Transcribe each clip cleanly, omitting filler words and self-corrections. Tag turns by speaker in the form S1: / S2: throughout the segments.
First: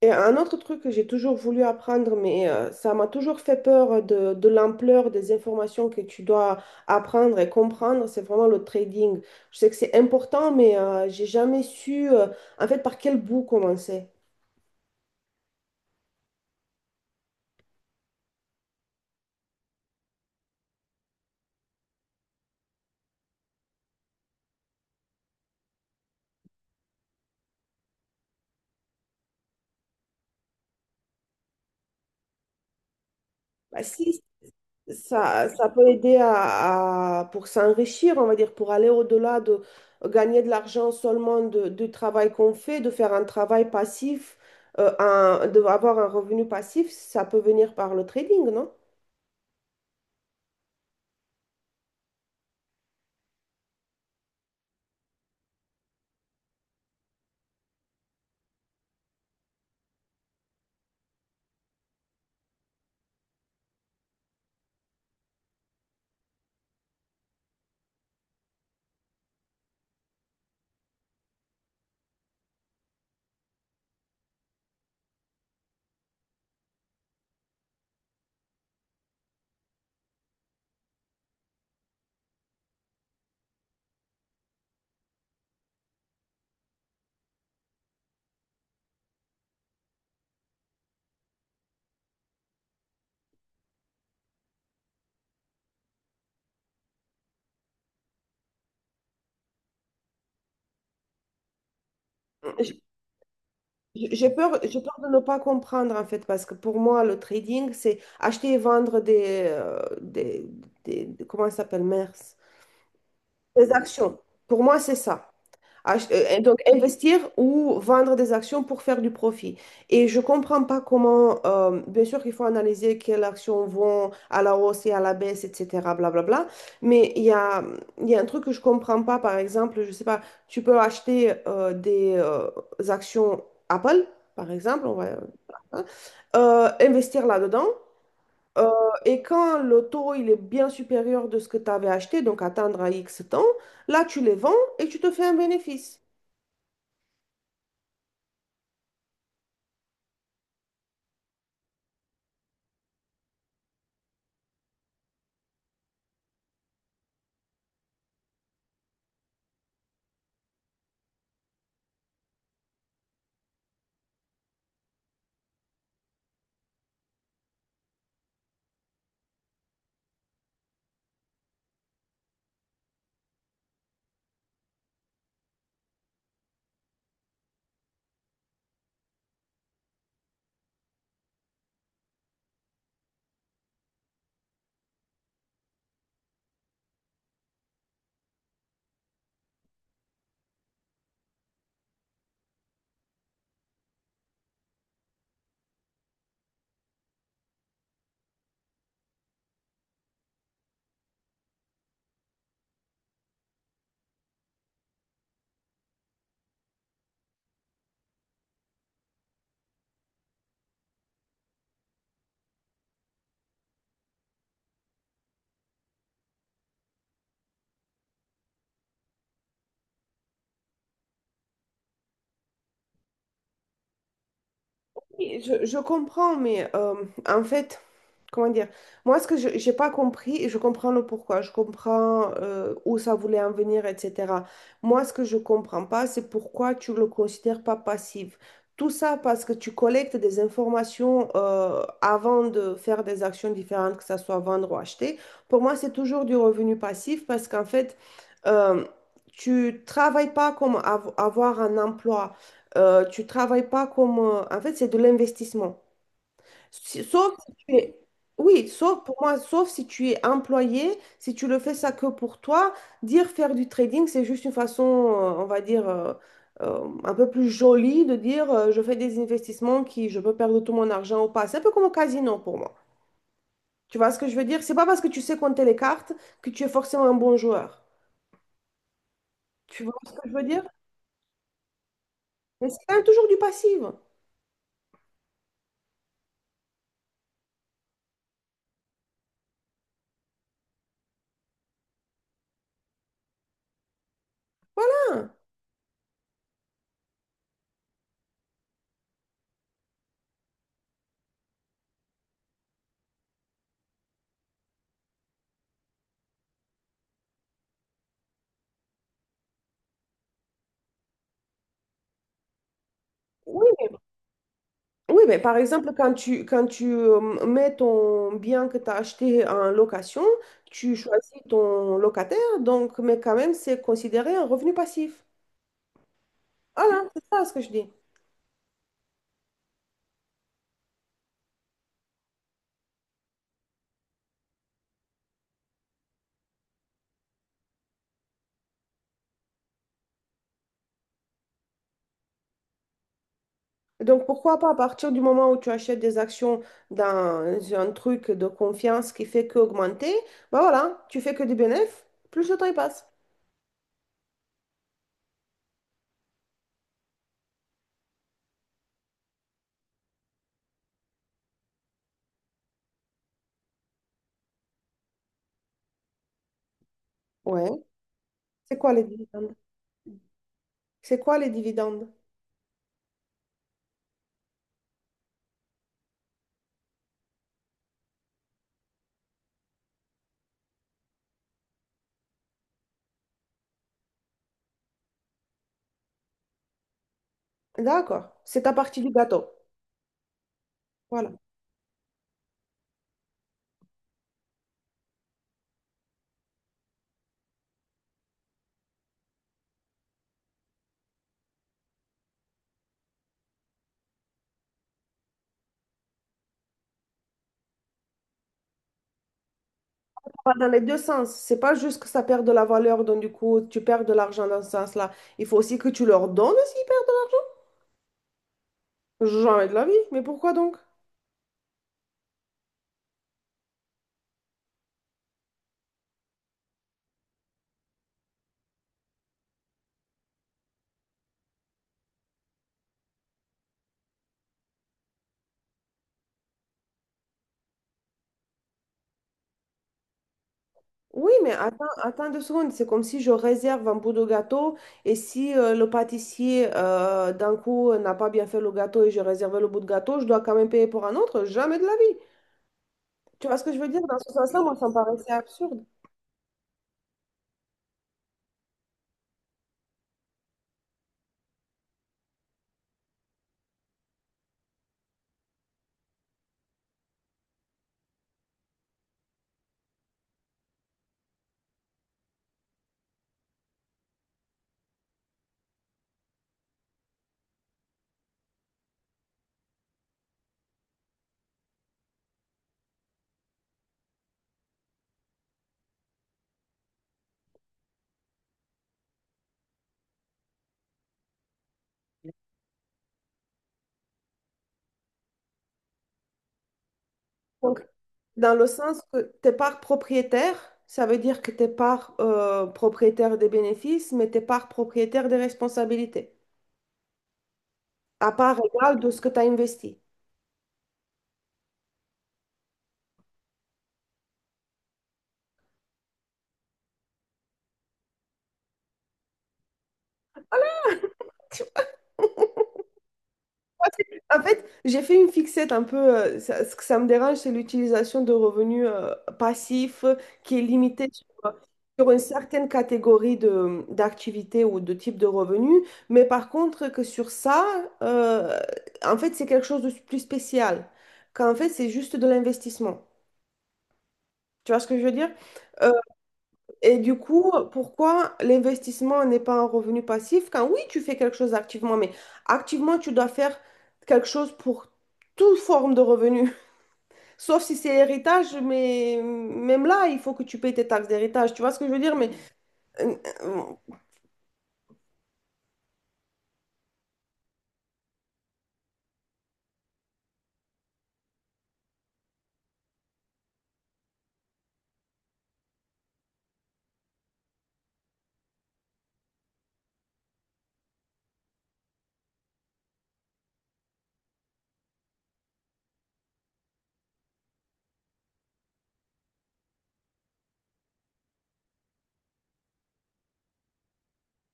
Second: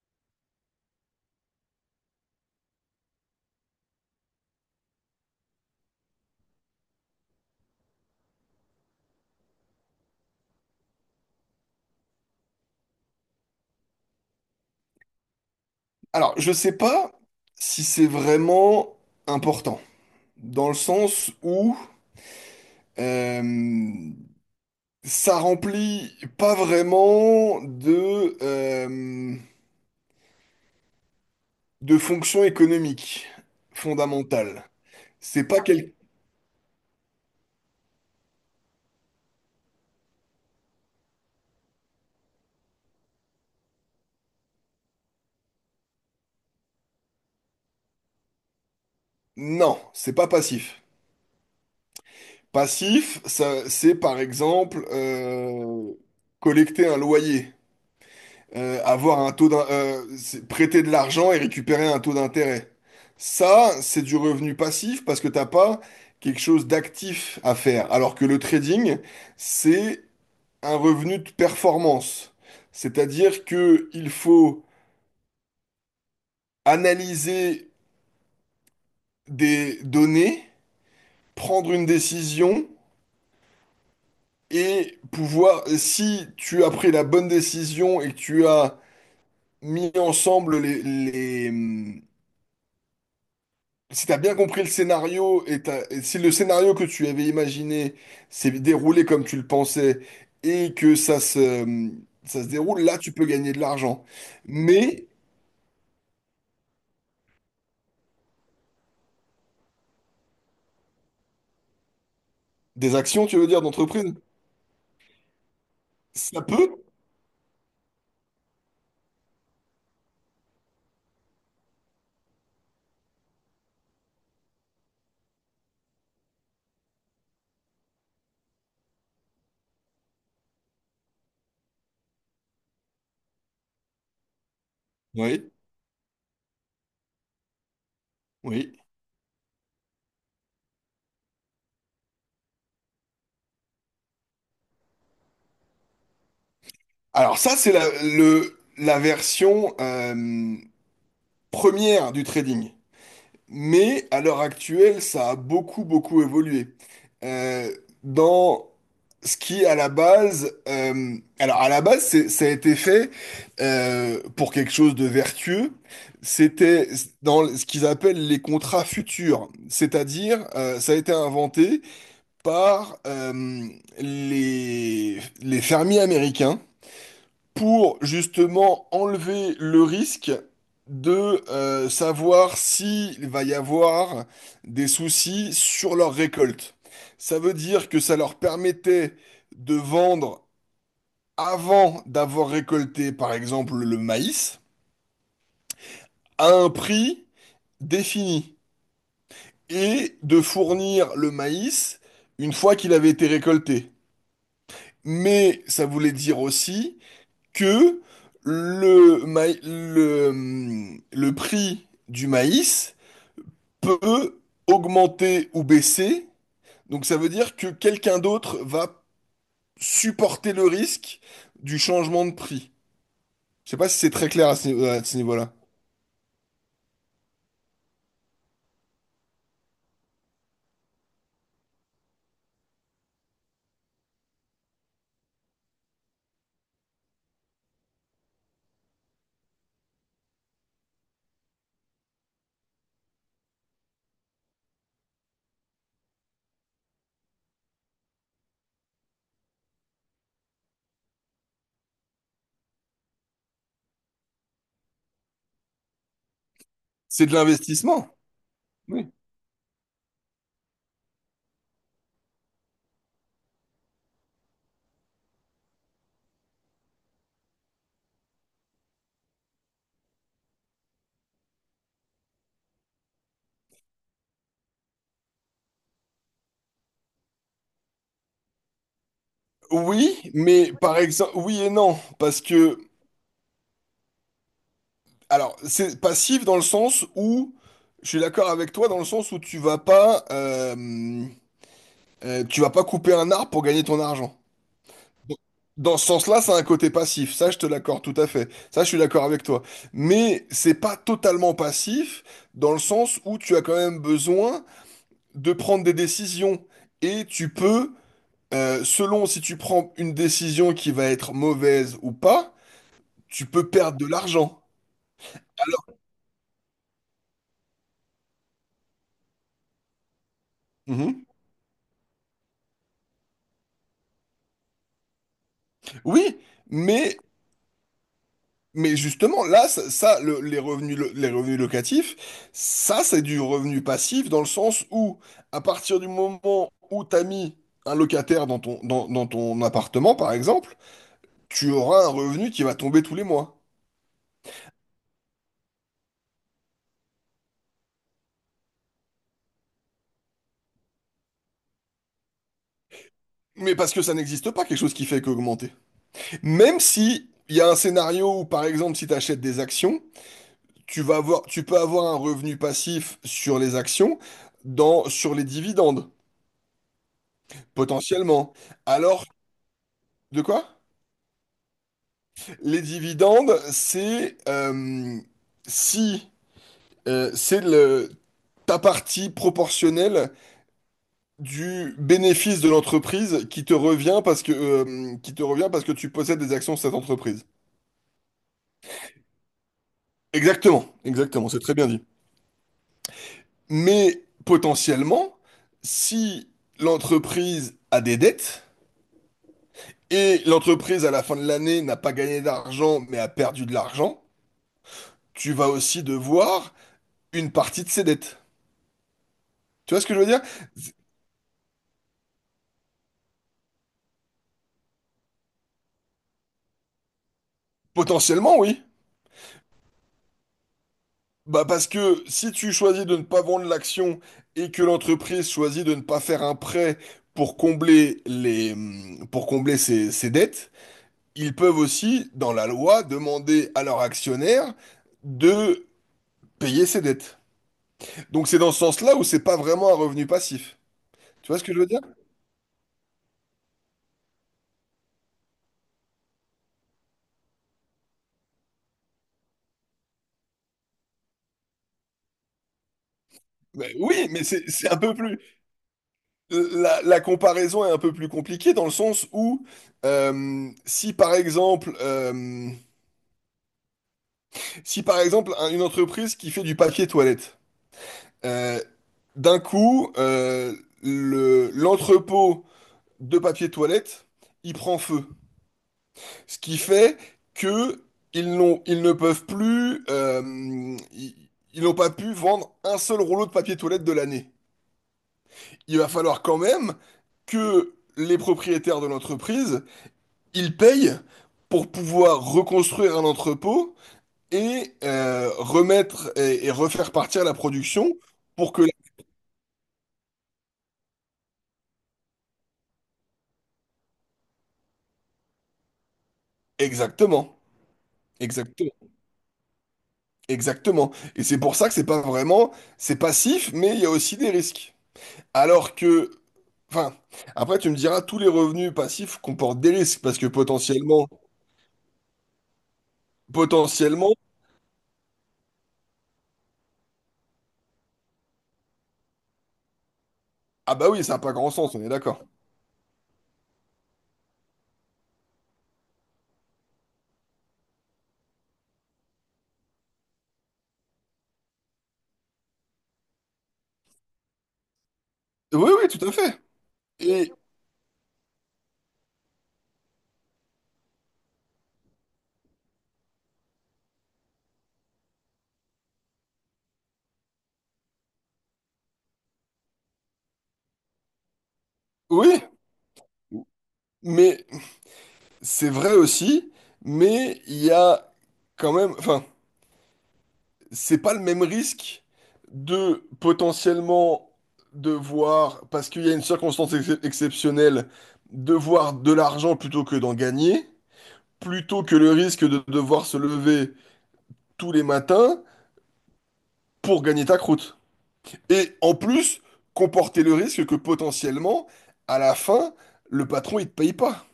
S1: Et un autre truc que j'ai toujours voulu apprendre, mais ça m'a toujours fait peur de l'ampleur des informations que tu dois apprendre et comprendre, c'est vraiment le trading. Je sais que c'est important, mais j'ai jamais su en fait par quel bout commencer.
S2: Alors, je sais pas si c'est vraiment important, dans le sens où euh, ça remplit pas vraiment de de fonction économique
S1: Bah si,
S2: fondamentale. C'est pas
S1: ça peut
S2: quel...
S1: aider pour s'enrichir, on va dire, pour aller au-delà de gagner de l'argent seulement du travail qu'on fait, de faire un travail passif, de avoir un revenu passif, ça peut venir par le trading, non?
S2: Non, c'est pas passif. Passif, ça, c'est par exemple collecter un loyer. Avoir un taux d'in- c'est prêter de l'argent et récupérer un taux d'intérêt. Ça, c'est du revenu passif parce que t'as pas quelque chose d'actif à faire. Alors que le trading, c'est un revenu de performance. C'est-à-dire que il faut analyser des données, prendre une décision et pouvoir, si tu as pris la bonne décision et que tu as mis ensemble les, si t'as bien compris le scénario et et si le scénario que tu avais imaginé s'est déroulé comme tu le pensais et que ça se déroule, là tu peux gagner de l'argent.
S1: J'ai peur
S2: Mais
S1: de ne pas comprendre en fait, parce que pour moi, le trading, c'est acheter et vendre comment ça s'appelle, mers,
S2: des actions, tu veux dire,
S1: des
S2: d'entreprise,
S1: actions. Pour moi, c'est ça.
S2: ça
S1: Donc,
S2: peut?
S1: investir ou vendre des actions pour faire du profit. Et je ne comprends pas comment, bien sûr qu'il faut analyser quelles actions vont à la hausse et à la baisse, etc., blablabla. Mais il y a un truc que je ne comprends pas, par exemple, je ne sais pas, tu peux acheter des actions Apple, par exemple, on va,
S2: Oui,
S1: hein, investir là-dedans. euh,
S2: oui.
S1: et quand le taux il est bien supérieur de ce que tu avais acheté, donc attendre à X temps, là tu les vends et tu te fais un bénéfice.
S2: Alors ça, c'est la version première du trading. Mais à l'heure actuelle, ça a beaucoup, beaucoup évolué. Euh, dans ce qui, à la base, alors à la base, ça a été fait pour quelque chose de vertueux. C'était dans ce qu'ils appellent les contrats futurs, c'est-à-dire ça a été inventé par les fermiers américains pour justement enlever le risque de savoir s'il va y avoir des soucis sur leur récolte. Ça veut dire que ça leur permettait de vendre avant d'avoir récolté, par exemple, le maïs, à un prix défini, et de fournir le maïs une fois qu'il avait été récolté. Mais ça voulait dire aussi que le prix du maïs peut augmenter ou baisser. Donc ça veut dire que quelqu'un d'autre va supporter le risque du changement de prix. Je sais pas si c'est très clair à à ce
S1: Oui,
S2: niveau-là.
S1: Je comprends, mais en fait, comment dire, moi, ce que je j'ai pas compris, et je comprends le pourquoi, je comprends où ça voulait en venir, etc. Moi, ce que je comprends pas, c'est pourquoi tu le considères pas passif. Tout ça parce que tu collectes des informations avant de faire des actions différentes, que ça soit vendre ou acheter. Pour moi, c'est toujours du revenu passif parce qu'en fait, euh, tu travailles pas comme avoir un emploi. Tu travailles pas comme, en fait, c'est de l'investissement.
S2: C'est
S1: Sauf
S2: de
S1: si tu es...
S2: l'investissement.
S1: Oui, sauf
S2: Oui.
S1: pour moi, sauf si tu es employé, si tu le fais ça que pour toi, dire faire du trading, c'est juste une façon, on va dire, un peu plus jolie de dire je fais des investissements qui je peux perdre tout mon argent ou pas. C'est un peu comme au casino pour moi. Tu vois ce que je veux dire? C'est pas parce que tu sais compter les cartes que tu es forcément un bon joueur. Tu vois ce
S2: Oui,
S1: que je veux dire?
S2: mais par exemple, oui et non, parce
S1: Mais c'est
S2: que,
S1: quand même toujours du passif.
S2: alors, c'est passif dans le sens où, je suis d'accord avec toi, dans le sens où tu vas pas couper un arbre pour gagner ton argent. Dans ce sens-là, ça a un côté passif. Ça, je te l'accorde tout à fait. Ça, je suis d'accord avec toi. Mais c'est pas totalement passif dans le sens où tu as quand même besoin de prendre des décisions. Et tu peux, selon si tu prends une décision qui va être mauvaise ou pas, tu peux
S1: Oui.
S2: perdre de l'argent.
S1: Oui, mais par exemple,
S2: Alors,
S1: quand tu mets ton bien que tu as acheté en location, tu
S2: mhm.
S1: choisis ton locataire, donc, mais quand même, c'est considéré un revenu passif.
S2: Oui,
S1: Voilà,
S2: mais
S1: c'est ça ce que je dis.
S2: Mais justement, là, les revenus locatifs, ça, c'est du revenu passif dans le sens où, à partir du moment où tu as mis un locataire dans dans ton appartement, par exemple, tu auras un revenu qui va tomber tous les mois.
S1: Donc, pourquoi pas, à partir du moment où tu achètes des actions dans un truc de confiance qui fait qu'augmenter, bah voilà, tu fais que des bénéfices, plus le temps il passe.
S2: Mais parce que ça n'existe pas, quelque chose qui fait qu'augmenter. Même si il y a un scénario où, par exemple, si tu achètes des actions, tu peux avoir un revenu passif sur les actions, sur les dividendes,
S1: Ouais.
S2: potentiellement.
S1: C'est quoi les
S2: Alors,
S1: dividendes?
S2: de quoi?
S1: C'est quoi les dividendes?
S2: Les dividendes, c'est si c'est le ta partie proportionnelle du bénéfice de l'entreprise qui te revient parce que tu possèdes des actions de cette entreprise.
S1: D'accord, c'est ta partie du gâteau.
S2: Exactement,
S1: Voilà. Ça
S2: exactement, c'est très bien dit. Mais potentiellement, si l'entreprise a des dettes et l'entreprise à la fin de l'année n'a pas gagné d'argent mais a perdu de l'argent, tu vas aussi devoir une partie de ses dettes. Tu vois ce que je veux dire?
S1: va dans les deux sens, c'est pas juste que ça perd de la valeur, donc du coup tu perds de l'argent dans ce sens-là. Il faut aussi que tu leur donnes aussi.
S2: Potentiellement, oui.
S1: Jamais de la vie, mais pourquoi donc?
S2: Bah parce que si tu choisis de ne pas vendre l'action et que l'entreprise choisit de ne pas faire un prêt pour combler ses dettes, ils peuvent aussi, dans la loi, demander à leurs actionnaires de payer ses dettes. Donc c'est dans ce sens-là où c'est pas vraiment un revenu passif.
S1: Oui,
S2: Tu
S1: mais
S2: vois ce que je veux dire?
S1: attends 2 secondes. C'est comme si je réserve un bout de gâteau et si le pâtissier, d'un coup, n'a pas bien fait le gâteau et j'ai réservé le bout de gâteau, je dois quand même payer pour un autre. Jamais de la vie. Tu vois ce que je veux
S2: Ben
S1: dire? Dans
S2: oui,
S1: ce
S2: mais
S1: sens-là,
S2: c'est
S1: moi, ça
S2: c'est
S1: me
S2: un peu
S1: paraissait
S2: plus...
S1: absurde.
S2: La comparaison est un peu plus compliquée dans le sens où euh, si par exemple... euh, si par exemple une entreprise qui fait du papier toilette, euh, d'un coup, l'entrepôt de papier toilette, il prend feu. Ce qui fait que ils ne peuvent plus, ils, ils n'ont pas pu vendre un seul rouleau de papier toilette de l'année. Il va falloir quand même que les propriétaires de l'entreprise, ils payent pour pouvoir reconstruire un entrepôt et remettre et refaire partir la
S1: Donc,
S2: production
S1: dans le
S2: pour que...
S1: sens que t'es part propriétaire, ça veut dire que t'es part propriétaire des bénéfices, mais t'es part propriétaire des responsabilités,
S2: Exactement,
S1: à part
S2: exactement,
S1: égale de ce que tu as investi.
S2: exactement. Et c'est pour ça que c'est pas vraiment, c'est passif, mais il y a aussi des risques. Alors que, enfin, après tu me diras, tous les revenus passifs comportent des risques parce que potentiellement,
S1: En fait, j'ai fait une fixette un peu. Ce que ça me dérange, c'est l'utilisation de revenus passifs qui est
S2: ah
S1: limitée
S2: bah oui,
S1: sur,
S2: ça n'a pas grand sens, on est
S1: sur une
S2: d'accord.
S1: certaine catégorie d'activités ou de type de revenus. Mais par contre, que sur ça, euh, en fait, c'est quelque chose de plus spécial. Qu'en fait, c'est juste de l'investissement. Tu vois ce que je veux dire?
S2: Oui, oui, tout à fait.
S1: Et du coup,
S2: Et
S1: pourquoi l'investissement n'est pas un revenu passif? Quand oui, tu fais quelque chose activement, mais activement, tu dois faire quelque chose pour toute forme de revenu. Sauf si c'est héritage, mais même là, il faut que tu payes tes taxes d'héritage. Tu vois ce que je veux dire? Mais
S2: oui,
S1: euh, euh,
S2: mais c'est vrai aussi, mais il y a quand même, enfin, c'est pas le même risque de potentiellement devoir, parce qu'il y a une circonstance exceptionnelle, devoir de l'argent plutôt que d'en gagner, plutôt que le risque de devoir se lever tous les matins pour gagner ta croûte. Et en plus, comporter le risque que potentiellement, à la fin, le patron, il te paye pas.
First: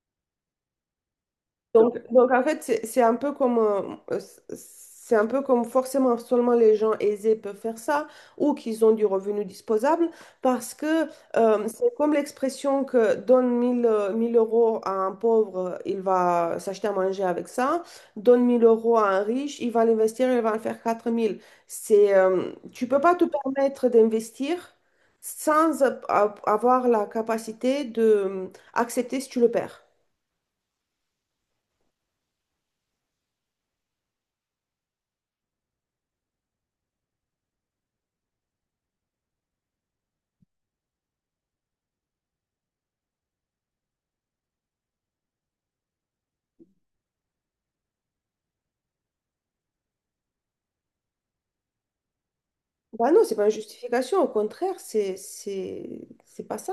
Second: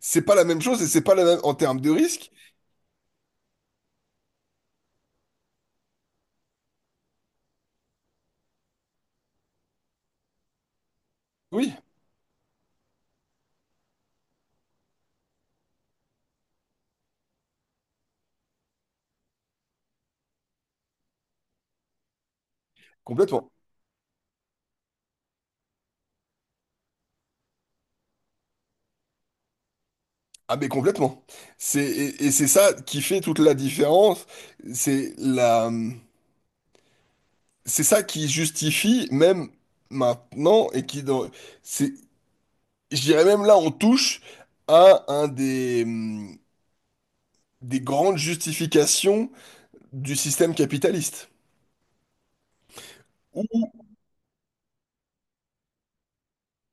S2: C'est pas la même chose et c'est pas la même en termes de
S1: donc
S2: risque.
S1: en fait, c'est un peu comme, euh, c'est un peu comme forcément seulement les gens aisés peuvent faire ça ou qu'ils ont du revenu disposable parce que
S2: Oui,
S1: c'est comme l'expression que donne 1000 1 000 € à un pauvre, il va s'acheter à manger avec ça, donne 1 000 € à un riche, il va l'investir, il va en faire 4 000. C'est, tu peux pas te
S2: complètement.
S1: permettre d'investir sans avoir la capacité de accepter si tu le perds.
S2: Ah mais complètement. Et c'est ça qui fait toute la différence. C'est la c'est ça qui justifie même maintenant et qui dans c'est je dirais même là on touche à un des grandes justifications du système capitaliste.
S1: Bah non, c'est pas une justification, au contraire, c'est pas ça.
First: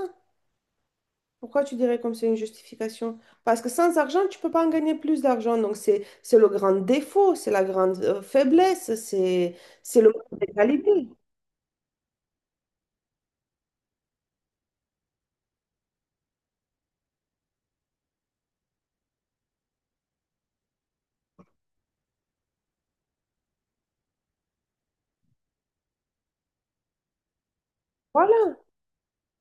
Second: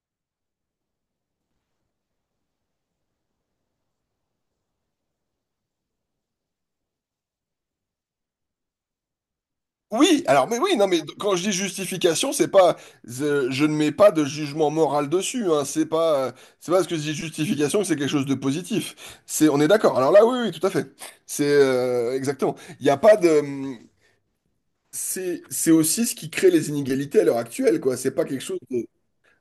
S1: Pourquoi tu dirais comme c'est une justification? Parce que sans argent, tu peux pas en gagner plus d'argent. Donc c'est le grand défaut, c'est la grande faiblesse, c'est le
S2: Oui,
S1: manque
S2: alors mais oui, non
S1: d'égalité.
S2: mais quand je dis justification, c'est pas je, je ne mets pas de jugement moral dessus, hein, c'est pas parce que je dis justification que c'est quelque chose de positif. C'est on est d'accord. Alors là oui oui, tout à fait. C'est exactement. Il n'y a pas de c'est aussi ce qui crée les inégalités à l'heure actuelle quoi, c'est pas quelque
S1: Voilà.
S2: chose de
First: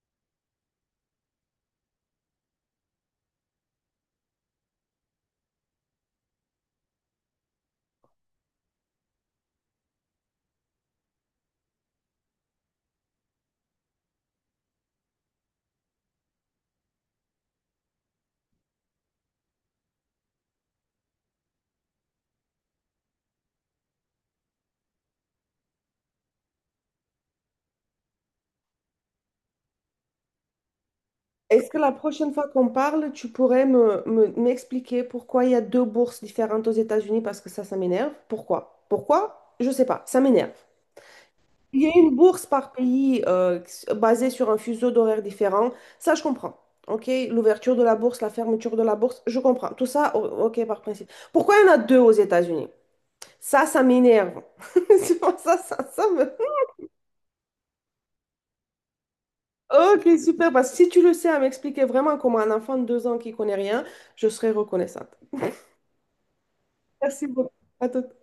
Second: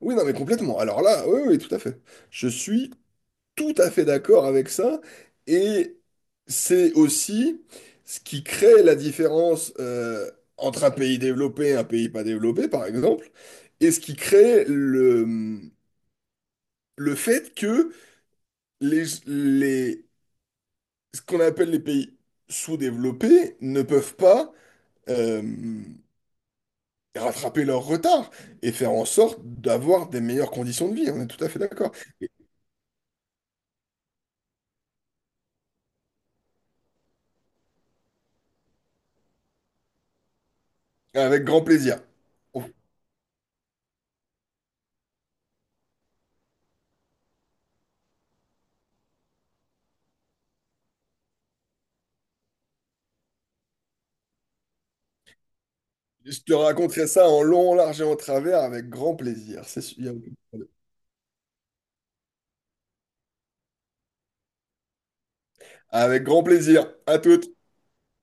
S2: oui, non mais complètement. Alors là oui oui, tout à fait. Je suis tout à fait d'accord avec ça. Et c'est aussi ce qui crée la différence entre un pays développé et un pays pas développé, par exemple, et ce qui crée le fait que les, les, ce qu'on appelle les pays sous-développés ne peuvent pas euh, rattraper leur retard et faire en sorte d'avoir des meilleures conditions de vie. On est tout à fait
S1: Est-ce que la
S2: d'accord.
S1: prochaine fois qu'on parle, tu pourrais m'expliquer pourquoi il y a deux bourses différentes aux États-Unis? Parce que ça m'énerve. Pourquoi? Pourquoi? Je sais pas, ça m'énerve.
S2: Avec grand
S1: Il y a
S2: plaisir.
S1: une bourse par pays basée sur un fuseau d'horaires différent. Ça, je comprends. OK, l'ouverture de la bourse, la fermeture de la bourse, je comprends. Tout ça, OK, par principe. Pourquoi il y en a deux aux États-Unis? Ça m'énerve. C'est pour ça, me...
S2: Je te raconterai ça en long, en large et en travers avec grand plaisir. C'est sûr.
S1: OK, super. Parce que si tu le sais à m'expliquer vraiment comment un enfant de 2 ans qui connaît rien, je serais reconnaissante.
S2: Avec grand plaisir. À
S1: Merci beaucoup.
S2: toutes.
S1: À tout.